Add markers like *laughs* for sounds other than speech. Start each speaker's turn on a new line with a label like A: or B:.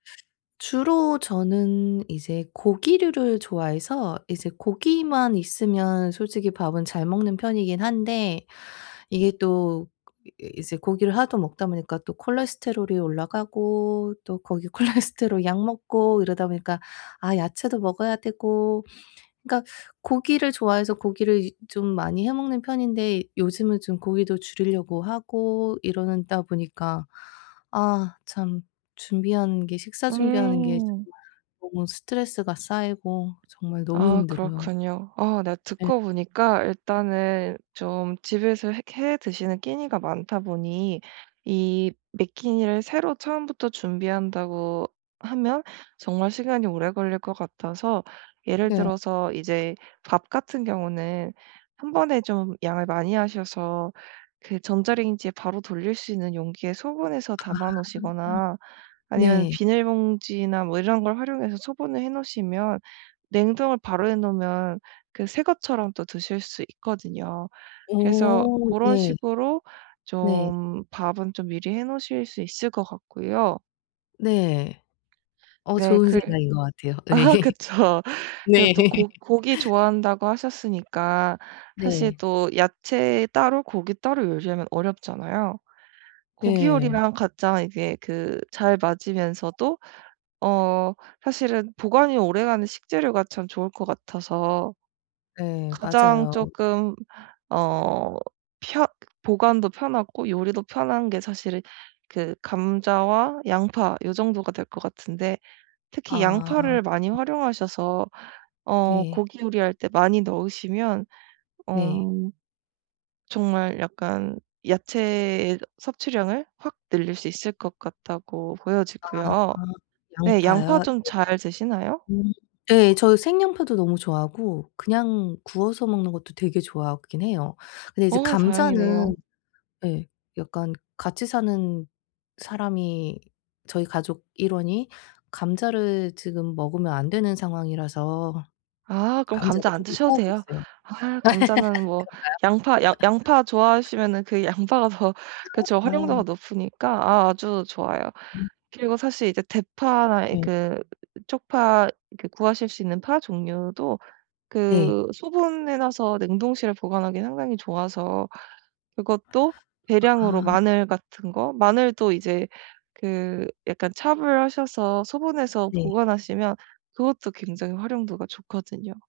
A: 주로 저는 이제 고기류를 좋아해서 이제 고기만 있으면 솔직히 밥은 잘 먹는 편이긴 한데 이게 또 이 이제 고기를 하도 먹다 보니까 또 콜레스테롤이 올라가고 또 거기에 콜레스테롤 약 먹고 이러다 보니까 아 야채도 먹어야 되고 그러니까 고기를 좋아해서 고기를 이제 좀 많이 해 먹는 편인데 요즘은 좀 고기도 줄이려고 하고 이러는 다 보니까 아 참 준비하는 게 식사 준비하는 게 정말
B: 음.
A: 너무 스트레스가 쌓이고 정말 너무
B: 아.
A: 힘들어요.
B: 그렇군요. 아 네
A: 예.
B: 듣고 보니까 일단은 좀 집에서 해 해 드시는 끼니가 많다 보니 이 매 끼니를 새로 처음부터 준비한다고 하면 정말 시간이 오래 걸릴 것 같아서 예를
A: 네.
B: 들어서 이제 밥 같은 경우는 1 번에 좀 양을 많이 하셔서 그 전자레인지에 바로 돌릴 수 있는 용기에 소분해서
A: 아.
B: 담아 놓으시거나 아니면
A: 네.
B: 비닐봉지나 뭐 이런 걸 활용해서 소분을 해 놓으시면 냉동을 바로 해 놓으면 그 새 것처럼 또 드실 수 있거든요. 그래서
A: 오.
B: 고런
A: 예.
B: 식으로
A: 네.
B: 좀 밥은 좀 미리 해 놓으실 수 있을 것 같고요.
A: 네. 어
B: 네.
A: 좋은
B: 글
A: 생각인 것 같아요. 예.
B: *laughs* 그쵸. 그리고
A: 네.
B: 또 고 고기
A: *laughs*
B: 좋아한다고 하셨으니까 사실
A: 네.
B: 또 야채 따로 고기 따로 요리하면 어렵잖아요. 고기
A: 네.
B: 요리랑 가장 이제 그 잘 맞으면서도 어 사실은 보관이 오래가는 식재료가 참 좋을 것 같아서
A: 네.
B: 가장
A: 맞아요.
B: 쪼끔 어 펴 보관도 편하고 요리도 편한 게 사실 그 감자와 양파 요 정도가 될 것 같은데 특히
A: 아.
B: 양파를 많이 활용하셔서 어
A: 네.
B: 고기 요리할 때 많이 넣으시면 어
A: 네.
B: 정말 약간 야채 섭취량을 확 늘릴 수 있을 것 같다고 보여지고요.
A: 아.
B: 네. 양파
A: 양파요?
B: 좀 잘 드시나요?
A: 네. 음 예. 저 생양파도 너무 좋아하고 그냥 구워서 먹는 것도 되게 좋아하긴 해요. 근데 이제
B: 어. 다행이네요.
A: 감자는 예 약간 같이 사는 사람이 저희 가족 일원이 감자를 지금 먹으면 안 되는 상황이라서
B: 아. 그럼 감자
A: 감자도
B: 안
A: 조금
B: 드셔도
A: 피하고
B: 돼요.
A: 있어요.
B: 아. 감자는 뭐 양파 양 양파
A: *laughs* 그런가요? *laughs*
B: 좋아하시면은 그 양파가 더 그쵸.
A: *unintelligible* 어.
B: 활용도가 높으니까 아 아주 좋아요.
A: 음.
B: 그리고 사실 이제 대파나 이
A: 예.
B: 그 쪽파 그 구하실 수 있는 파 종류도
A: 네.
B: 그 소분해 놔서 냉동실에 보관하기 상당히 좋아서 그것도 대량으로
A: 아.
B: 마늘 같은 거? 마늘도 이제 그 약간 chop을 하셔서 소분해서
A: 네.
B: 보관하시면 그것도 굉장히 활용도가 좋거든요.